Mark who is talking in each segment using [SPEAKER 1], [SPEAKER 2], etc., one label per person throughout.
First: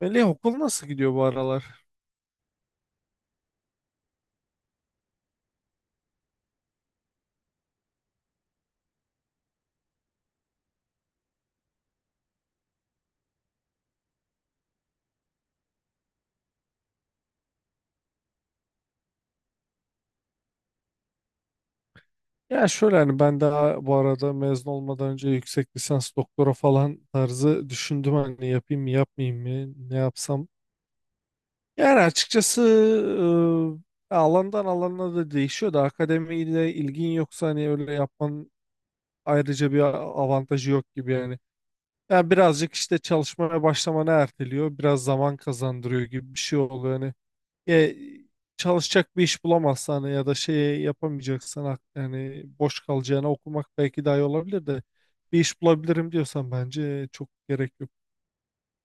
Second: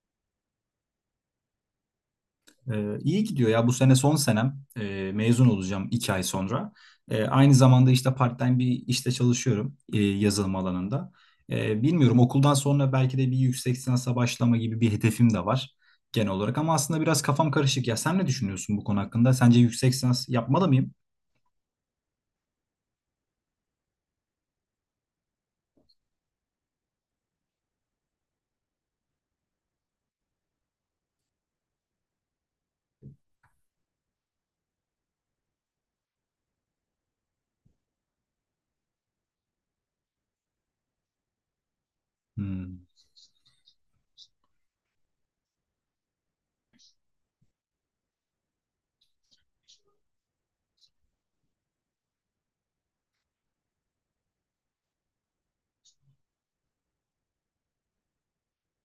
[SPEAKER 1] Melih okul nasıl gidiyor bu aralar?
[SPEAKER 2] İyi gidiyor ya, bu sene son senem. Mezun olacağım 2 ay sonra. Aynı zamanda işte part-time bir işte çalışıyorum, yazılım alanında. Bilmiyorum, okuldan sonra belki de bir yüksek lisansa başlama gibi bir hedefim de var genel olarak, ama aslında biraz kafam karışık ya. Sen ne düşünüyorsun bu konu hakkında? Sence yüksek lisans yapmalı mıyım?
[SPEAKER 1] Ya şöyle, hani ben daha bu arada mezun olmadan önce yüksek lisans doktora falan tarzı düşündüm, hani yapayım mı yapmayayım mı, ne yapsam. Yani açıkçası, alandan alana da değişiyor da, akademiyle ilgin yoksa hani öyle yapman ayrıca bir avantajı yok gibi yani. Yani birazcık
[SPEAKER 2] Hmm.
[SPEAKER 1] işte çalışmaya başlamanı erteliyor, biraz zaman kazandırıyor gibi bir şey oluyor. Hani e, çalışacak bir iş bulamazsan ya da şey yapamayacaksan, yani boş kalacağına okumak belki daha iyi olabilir de, bir iş bulabilirim diyorsan bence çok gerek yok.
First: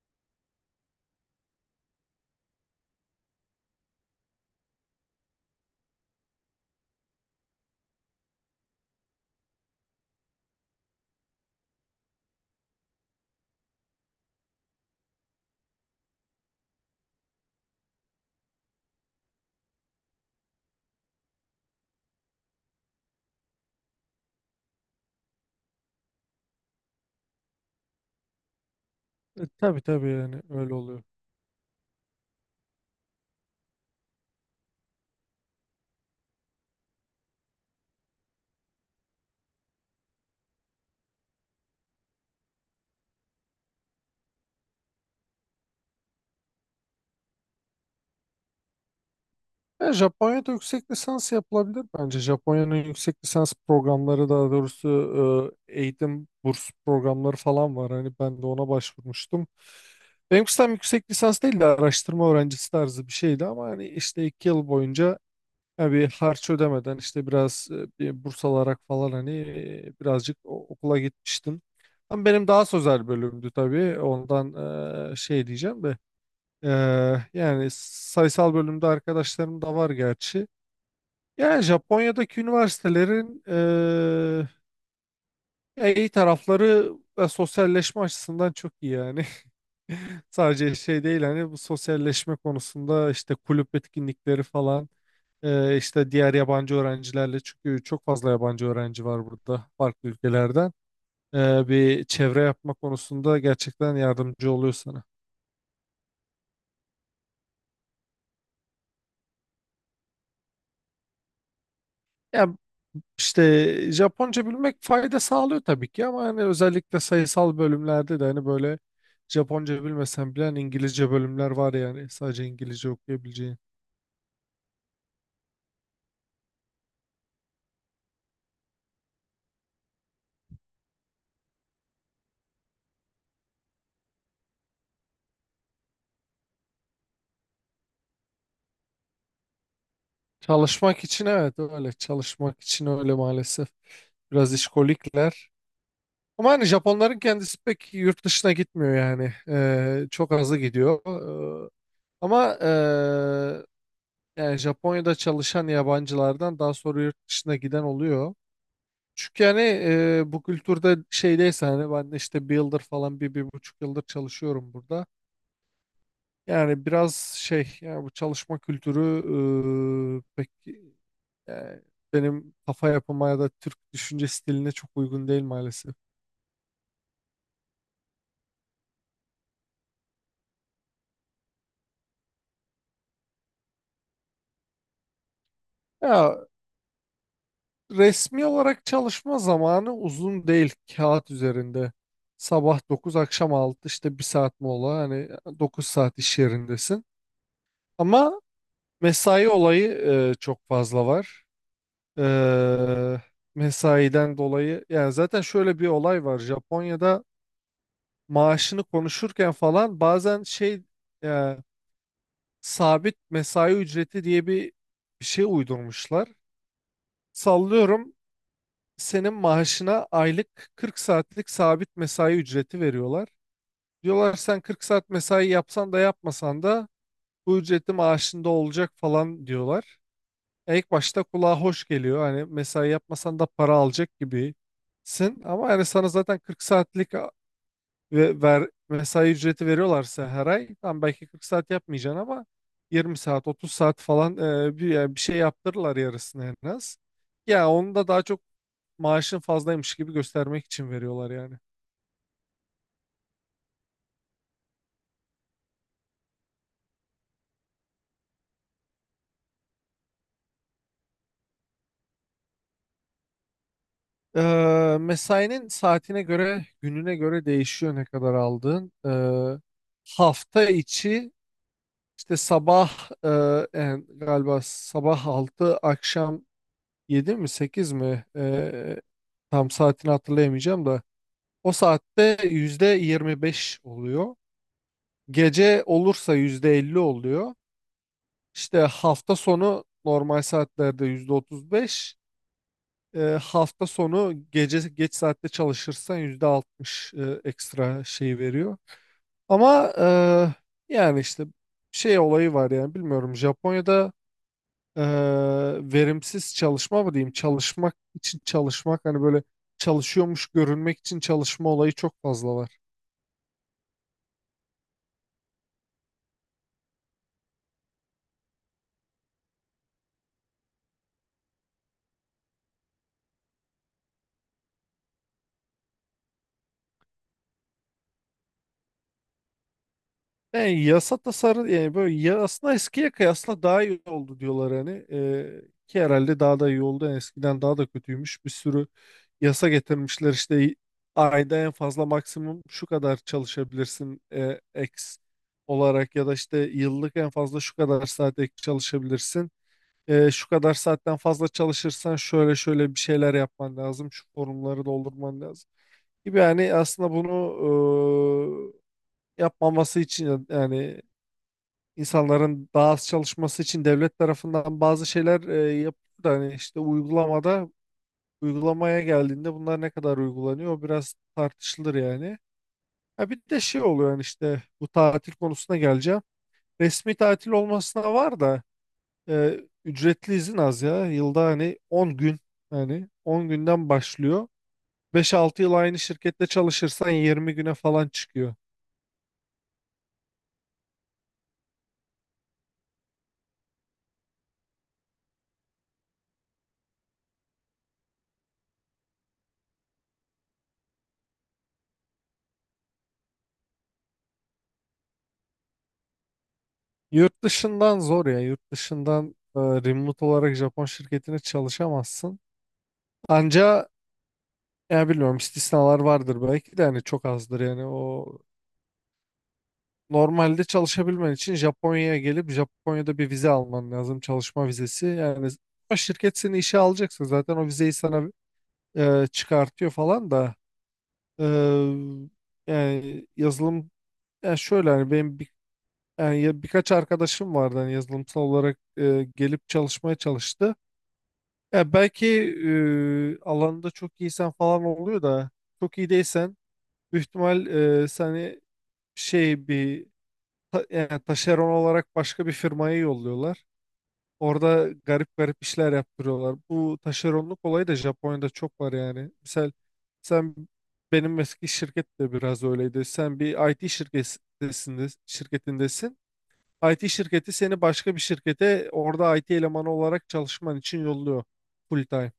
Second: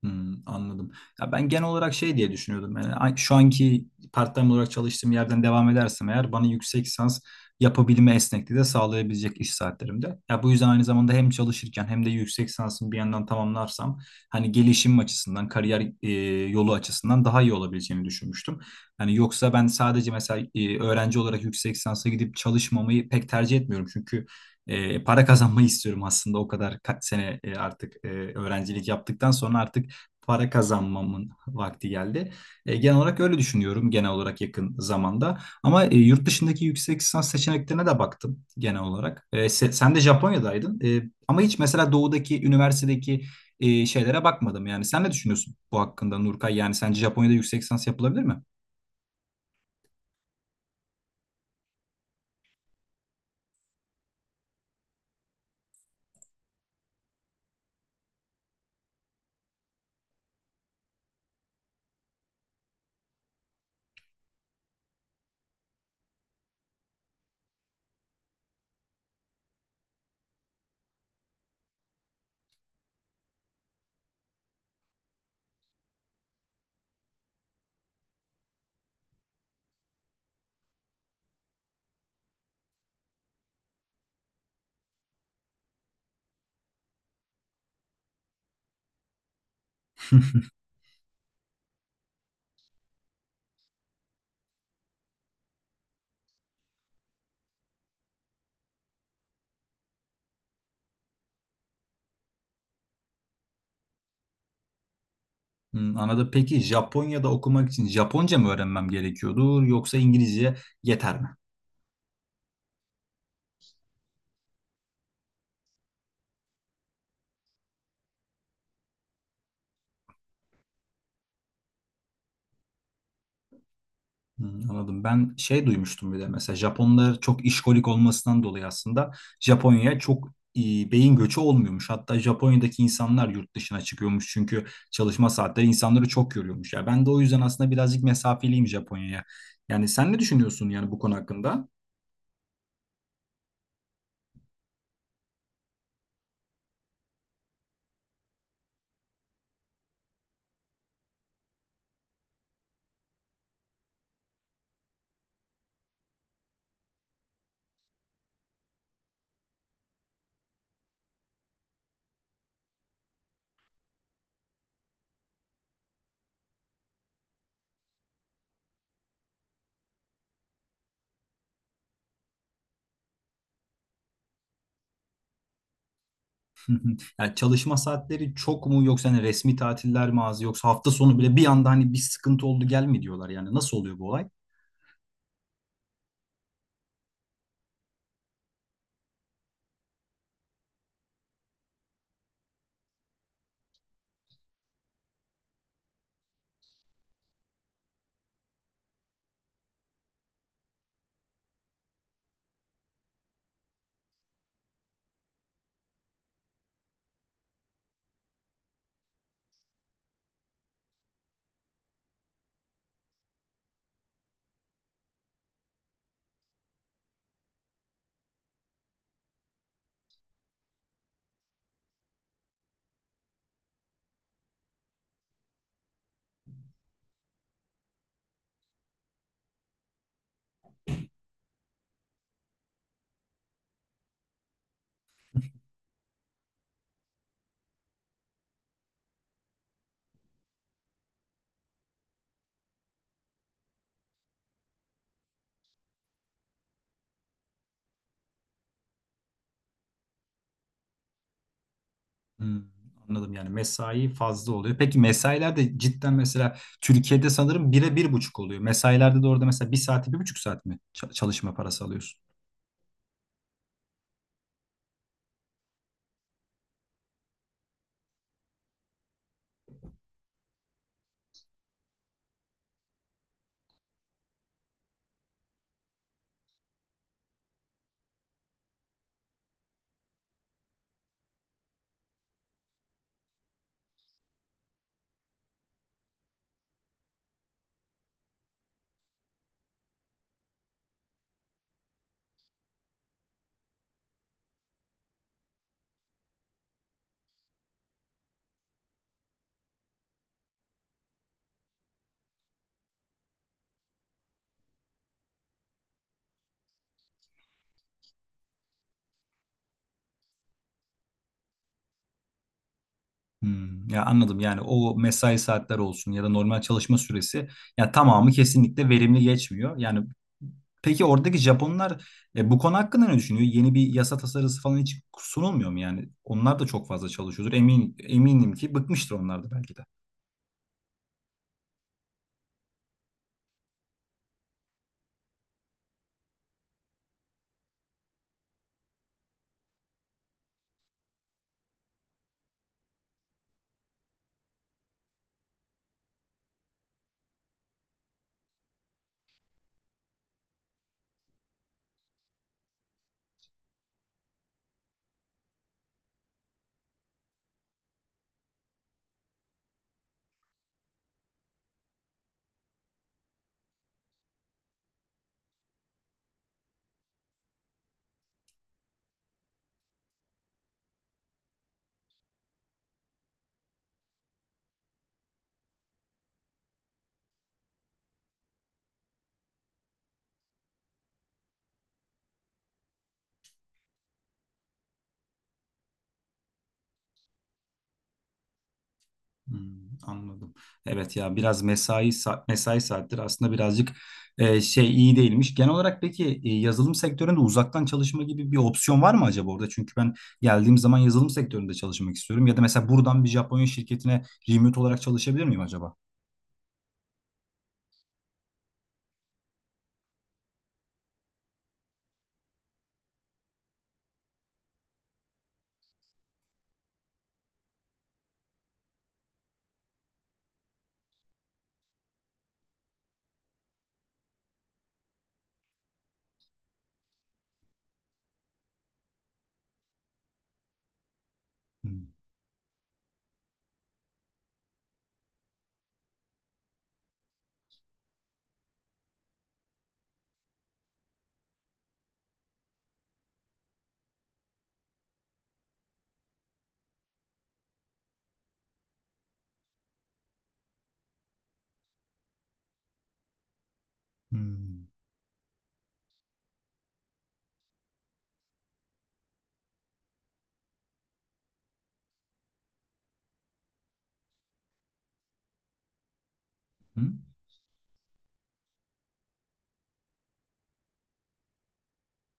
[SPEAKER 2] Hmm, anladım. Ya ben genel olarak şey diye düşünüyordum. Yani şu anki part-time olarak çalıştığım yerden devam edersem eğer bana yüksek lisans yapabilme esnekliği de sağlayabilecek iş saatlerimde. Ya bu yüzden aynı zamanda hem çalışırken hem de yüksek lisansımı bir yandan tamamlarsam hani gelişim açısından, kariyer yolu açısından daha iyi olabileceğini düşünmüştüm. Yani yoksa ben sadece mesela öğrenci olarak yüksek lisansa gidip çalışmamayı pek tercih etmiyorum. Çünkü para kazanmayı istiyorum aslında, o kadar kaç sene artık öğrencilik yaptıktan sonra
[SPEAKER 1] Tabii
[SPEAKER 2] artık
[SPEAKER 1] tabii, yani
[SPEAKER 2] para
[SPEAKER 1] öyle oluyor.
[SPEAKER 2] kazanmamın vakti geldi. Genel olarak öyle düşünüyorum, genel olarak yakın zamanda. Ama yurt dışındaki yüksek lisans seçeneklerine de baktım genel olarak. Sen de Japonya'daydın. Ama hiç mesela doğudaki üniversitedeki şeylere bakmadım. Yani sen ne düşünüyorsun bu hakkında, Nurkay? Yani sence Japonya'da yüksek lisans yapılabilir mi?
[SPEAKER 1] Japonya'da yüksek lisans yapılabilir bence. Japonya'nın yüksek lisans programları, daha doğrusu eğitim burs programları falan var. Hani ben de ona başvurmuştum. Benimkisi tam yüksek lisans değil de araştırma öğrencisi tarzı bir şeydi, ama hani işte 2 yıl boyunca, ya bir harç ödemeden, işte biraz bir burs alarak falan, hani birazcık okula gitmiştim. Ama benim daha sözel bölümdü tabii. Ondan şey diyeceğim de, e, yani sayısal bölümde arkadaşlarım da var gerçi. Yani Japonya'daki üniversitelerin ya iyi tarafları ve sosyalleşme açısından çok iyi yani. Sadece şey değil, hani bu sosyalleşme konusunda işte kulüp etkinlikleri falan, işte diğer yabancı öğrencilerle, çünkü çok fazla yabancı öğrenci var burada farklı ülkelerden. Bir çevre yapma konusunda gerçekten yardımcı oluyor sana.
[SPEAKER 2] Hmm, anladım. Peki Japonya'da okumak için Japonca mı öğrenmem gerekiyordur, yoksa İngilizce yeter mi?
[SPEAKER 1] Ya işte Japonca bilmek fayda sağlıyor tabii ki, ama hani özellikle sayısal bölümlerde de hani böyle, Japonca bilmesen bile hani İngilizce bölümler var, yani sadece İngilizce okuyabileceğin.
[SPEAKER 2] Hmm, anladım. Ben şey duymuştum, bir de mesela Japonlar çok işkolik olmasından dolayı aslında Japonya'ya çok e, beyin göçü olmuyormuş. Hatta Japonya'daki insanlar yurt dışına çıkıyormuş çünkü çalışma saatleri insanları çok yoruyormuş. Ya ben de o yüzden aslında birazcık mesafeliyim Japonya'ya. Yani sen ne düşünüyorsun, yani bu
[SPEAKER 1] Çalışmak
[SPEAKER 2] konu
[SPEAKER 1] için evet,
[SPEAKER 2] hakkında?
[SPEAKER 1] öyle. Çalışmak için öyle maalesef. Biraz işkolikler. Ama hani Japonların kendisi pek yurt dışına gitmiyor yani. Çok azı gidiyor. Ee, ama yani Japonya'da çalışan yabancılardan daha sonra yurt dışına giden oluyor. Çünkü yani bu kültürde şeydeyse, hani ben de işte bir yıldır falan, bir buçuk yıldır çalışıyorum burada. Yani biraz şey, yani bu çalışma kültürü ee, pek, yani benim kafa yapıma ya da Türk düşünce stiline çok uygun değil maalesef.
[SPEAKER 2] Yani çalışma saatleri çok mu, yoksa hani resmi tatiller mi az, yoksa hafta sonu bile bir anda hani bir sıkıntı oldu gelme diyorlar, yani nasıl oluyor bu olay?
[SPEAKER 1] Ya resmi olarak çalışma zamanı uzun değil, kağıt üzerinde. Sabah dokuz, akşam altı, işte 1 saat mola, hani 9 saat iş yerindesin. Ama mesai olayı çok fazla var. E, Mesaiden dolayı yani zaten şöyle bir olay var. Japonya'da maaşını konuşurken falan, bazen şey, e, sabit mesai ücreti diye bir, şey uydurmuşlar. Sallıyorum, senin maaşına aylık 40 saatlik sabit mesai ücreti veriyorlar. Diyorlar sen 40 saat mesai yapsan da yapmasan da bu ücreti maaşında olacak falan diyorlar. İlk başta kulağa hoş geliyor. Hani mesai yapmasan da para alacak gibisin. Ama yani sana zaten 40 saatlik ve mesai ücreti veriyorlarsa, her ay tam belki 40 saat yapmayacaksın ama 20 saat 30 saat falan, yani bir şey yaptırırlar, yarısını en az. Ya onu da daha çok maaşın fazlaymış gibi göstermek için veriyorlar yani.
[SPEAKER 2] Hmm, anladım, yani mesai fazla oluyor. Peki mesailer de cidden, mesela Türkiye'de sanırım bire bir buçuk oluyor. Mesailerde de orada mesela bir saati bir buçuk saat mi çalışma parası alıyorsun?
[SPEAKER 1] Mesainin saatine göre, gününe göre değişiyor ne kadar aldığın. Hafta içi, işte sabah, yani galiba sabah altı, akşam 7 mi 8 mi, tam saatini hatırlayamayacağım da. O saatte %25 oluyor. Gece olursa %50 oluyor. İşte hafta sonu normal saatlerde %35. Hafta sonu gece geç saatte çalışırsan %60 ekstra şey veriyor. Ama yani işte şey olayı var, yani bilmiyorum, Japonya'da e, verimsiz çalışma mı diyeyim, çalışmak için çalışmak, hani böyle çalışıyormuş görünmek için çalışma olayı çok fazla var.
[SPEAKER 2] Hmm, ya anladım, yani o mesai saatler olsun ya da normal çalışma süresi, ya tamamı kesinlikle verimli geçmiyor. Yani peki oradaki Japonlar bu konu hakkında ne düşünüyor? Yeni bir yasa tasarısı falan hiç sunulmuyor mu yani? Onlar da çok fazla çalışıyordur. Eminim ki bıkmıştır onlar da belki de.
[SPEAKER 1] Yani yasa tasarı, yani böyle ya, aslında eskiye kıyasla daha iyi oldu diyorlar hani, ki herhalde daha da iyi oldu. Yani eskiden daha da kötüymüş, bir sürü yasa getirmişler. İşte ayda en fazla maksimum şu kadar çalışabilirsin X olarak, ya da işte yıllık en fazla şu kadar saat ek çalışabilirsin. Şu kadar saatten fazla çalışırsan şöyle şöyle bir şeyler yapman lazım, şu formları doldurman lazım gibi. Yani aslında bunu yapmaması için, yani insanların daha az çalışması için devlet tarafından bazı şeyler yapılıyor da, hani işte uygulamada, uygulamaya geldiğinde bunlar ne kadar uygulanıyor o biraz tartışılır yani. Ha bir de şey oluyor, yani işte bu tatil konusuna geleceğim. Resmi tatil olmasına var da, ücretli izin az ya. Yılda hani 10 gün, hani 10 günden başlıyor. 5-6 yıl aynı şirkette çalışırsan 20 güne falan çıkıyor.
[SPEAKER 2] Hmm, anladım. Evet ya, biraz mesai mesai saatleri aslında birazcık şey iyi değilmiş. Genel olarak peki yazılım sektöründe uzaktan çalışma gibi bir opsiyon var mı acaba orada? Çünkü ben geldiğim zaman yazılım sektöründe çalışmak istiyorum. Ya da mesela buradan bir Japonya şirketine remote olarak çalışabilir miyim acaba?
[SPEAKER 1] Yurt dışından zor ya. Yurt dışından remote olarak Japon şirketine çalışamazsın. Anca, ya bilmiyorum, istisnalar vardır belki de, yani çok azdır yani. O normalde çalışabilmen için Japonya'ya gelip Japonya'da bir vize alman lazım, çalışma vizesi. Yani o şirket seni işe alacaksa zaten o vizeyi sana çıkartıyor falan da. e,
[SPEAKER 2] Hmm,
[SPEAKER 1] Yani yazılım, yani şöyle hani benim bir, yani birkaç arkadaşım vardı hani, yazılımsal olarak gelip çalışmaya çalıştı. Ya belki, alanında çok iyisen falan oluyor da, çok iyi değilsen büyük ihtimal seni şey, bir yani taşeron olarak başka bir firmaya yolluyorlar.
[SPEAKER 2] hmm,
[SPEAKER 1] Orada garip garip işler yaptırıyorlar. Bu taşeronluk olayı da Japonya'da çok var yani. Misal sen, benim eski şirket de biraz öyleydi. Sen bir IT şirketindesin. IT
[SPEAKER 2] hmm,
[SPEAKER 1] şirketi seni başka bir şirkete, orada IT elemanı olarak çalışman için yolluyor, full time.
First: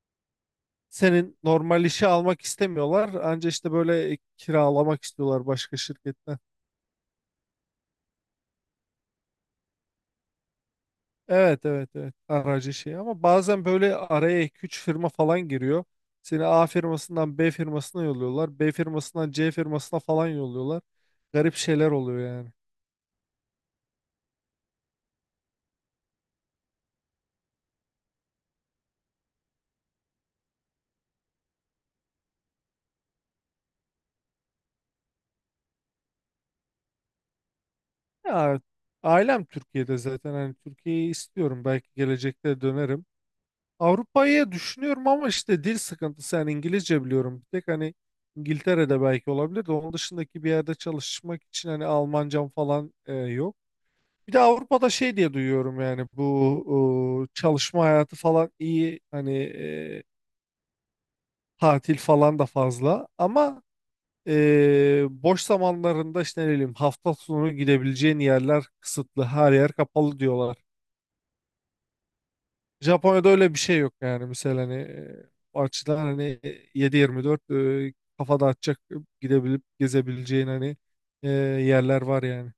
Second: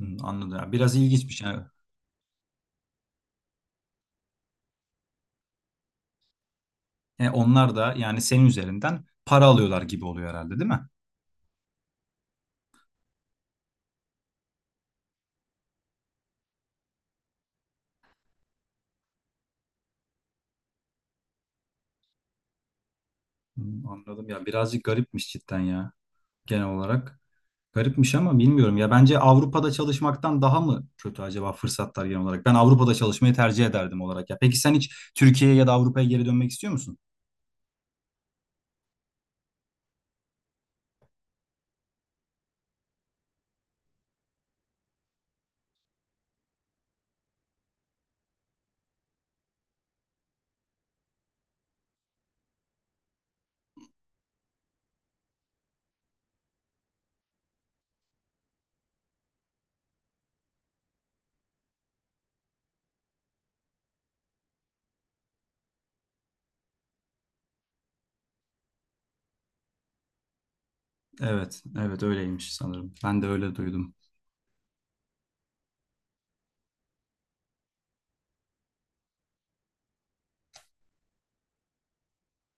[SPEAKER 2] hmm, anladım. Ya, biraz
[SPEAKER 1] Senin
[SPEAKER 2] ilginçmiş yani.
[SPEAKER 1] normal işi almak istemiyorlar. Anca işte böyle kiralamak istiyorlar başka şirketten.
[SPEAKER 2] Onlar da yani senin üzerinden para alıyorlar gibi oluyor herhalde, değil mi?
[SPEAKER 1] Evet, evet, evet, aracı şey. Ama bazen böyle araya 2-3 firma falan giriyor. Seni A firmasından B firmasına yolluyorlar, B firmasından C firmasına falan yolluyorlar. Garip şeyler oluyor yani.
[SPEAKER 2] Hmm, anladım ya. Birazcık garipmiş cidden ya, genel olarak. Garipmiş, ama bilmiyorum ya, bence Avrupa'da çalışmaktan daha mı kötü acaba fırsatlar genel olarak? Ben Avrupa'da çalışmayı tercih ederdim olarak ya. Peki sen hiç Türkiye'ye ya da Avrupa'ya geri dönmek istiyor musun?
[SPEAKER 1] Ya, ailem Türkiye'de zaten, hani Türkiye'yi istiyorum. Belki gelecekte dönerim. Avrupa'yı düşünüyorum ama işte dil sıkıntısı, yani İngilizce biliyorum. Bir tek hani İngiltere'de belki olabilir de, onun dışındaki bir yerde çalışmak için hani Almancam falan yok. Bir de Avrupa'da şey diye duyuyorum, yani bu çalışma hayatı falan iyi hani, tatil falan da fazla ama boş zamanlarında işte ne bileyim, hafta sonu gidebileceğin yerler kısıtlı, her yer kapalı diyorlar.
[SPEAKER 2] Evet, evet, öyleymiş sanırım. Ben de
[SPEAKER 1] Japonya'da
[SPEAKER 2] öyle
[SPEAKER 1] öyle bir şey
[SPEAKER 2] duydum.
[SPEAKER 1] yok yani. Mesela hani o açıdan hani 7-24, kafada açacak, gidebilip gezebileceğin, hani yerler var yani.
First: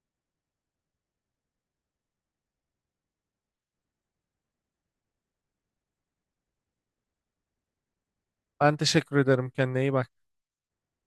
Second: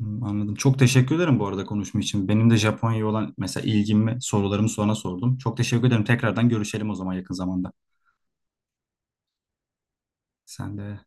[SPEAKER 2] Hmm, anladım. Çok teşekkür ederim bu arada konuşma için. Benim de Japonya'ya olan mesela ilgimi, sorularımı sonra sordum. Çok teşekkür ederim. Tekrardan görüşelim o zaman yakın zamanda.
[SPEAKER 1] Ben teşekkür ederim. Kendine iyi bak.
[SPEAKER 2] Sen de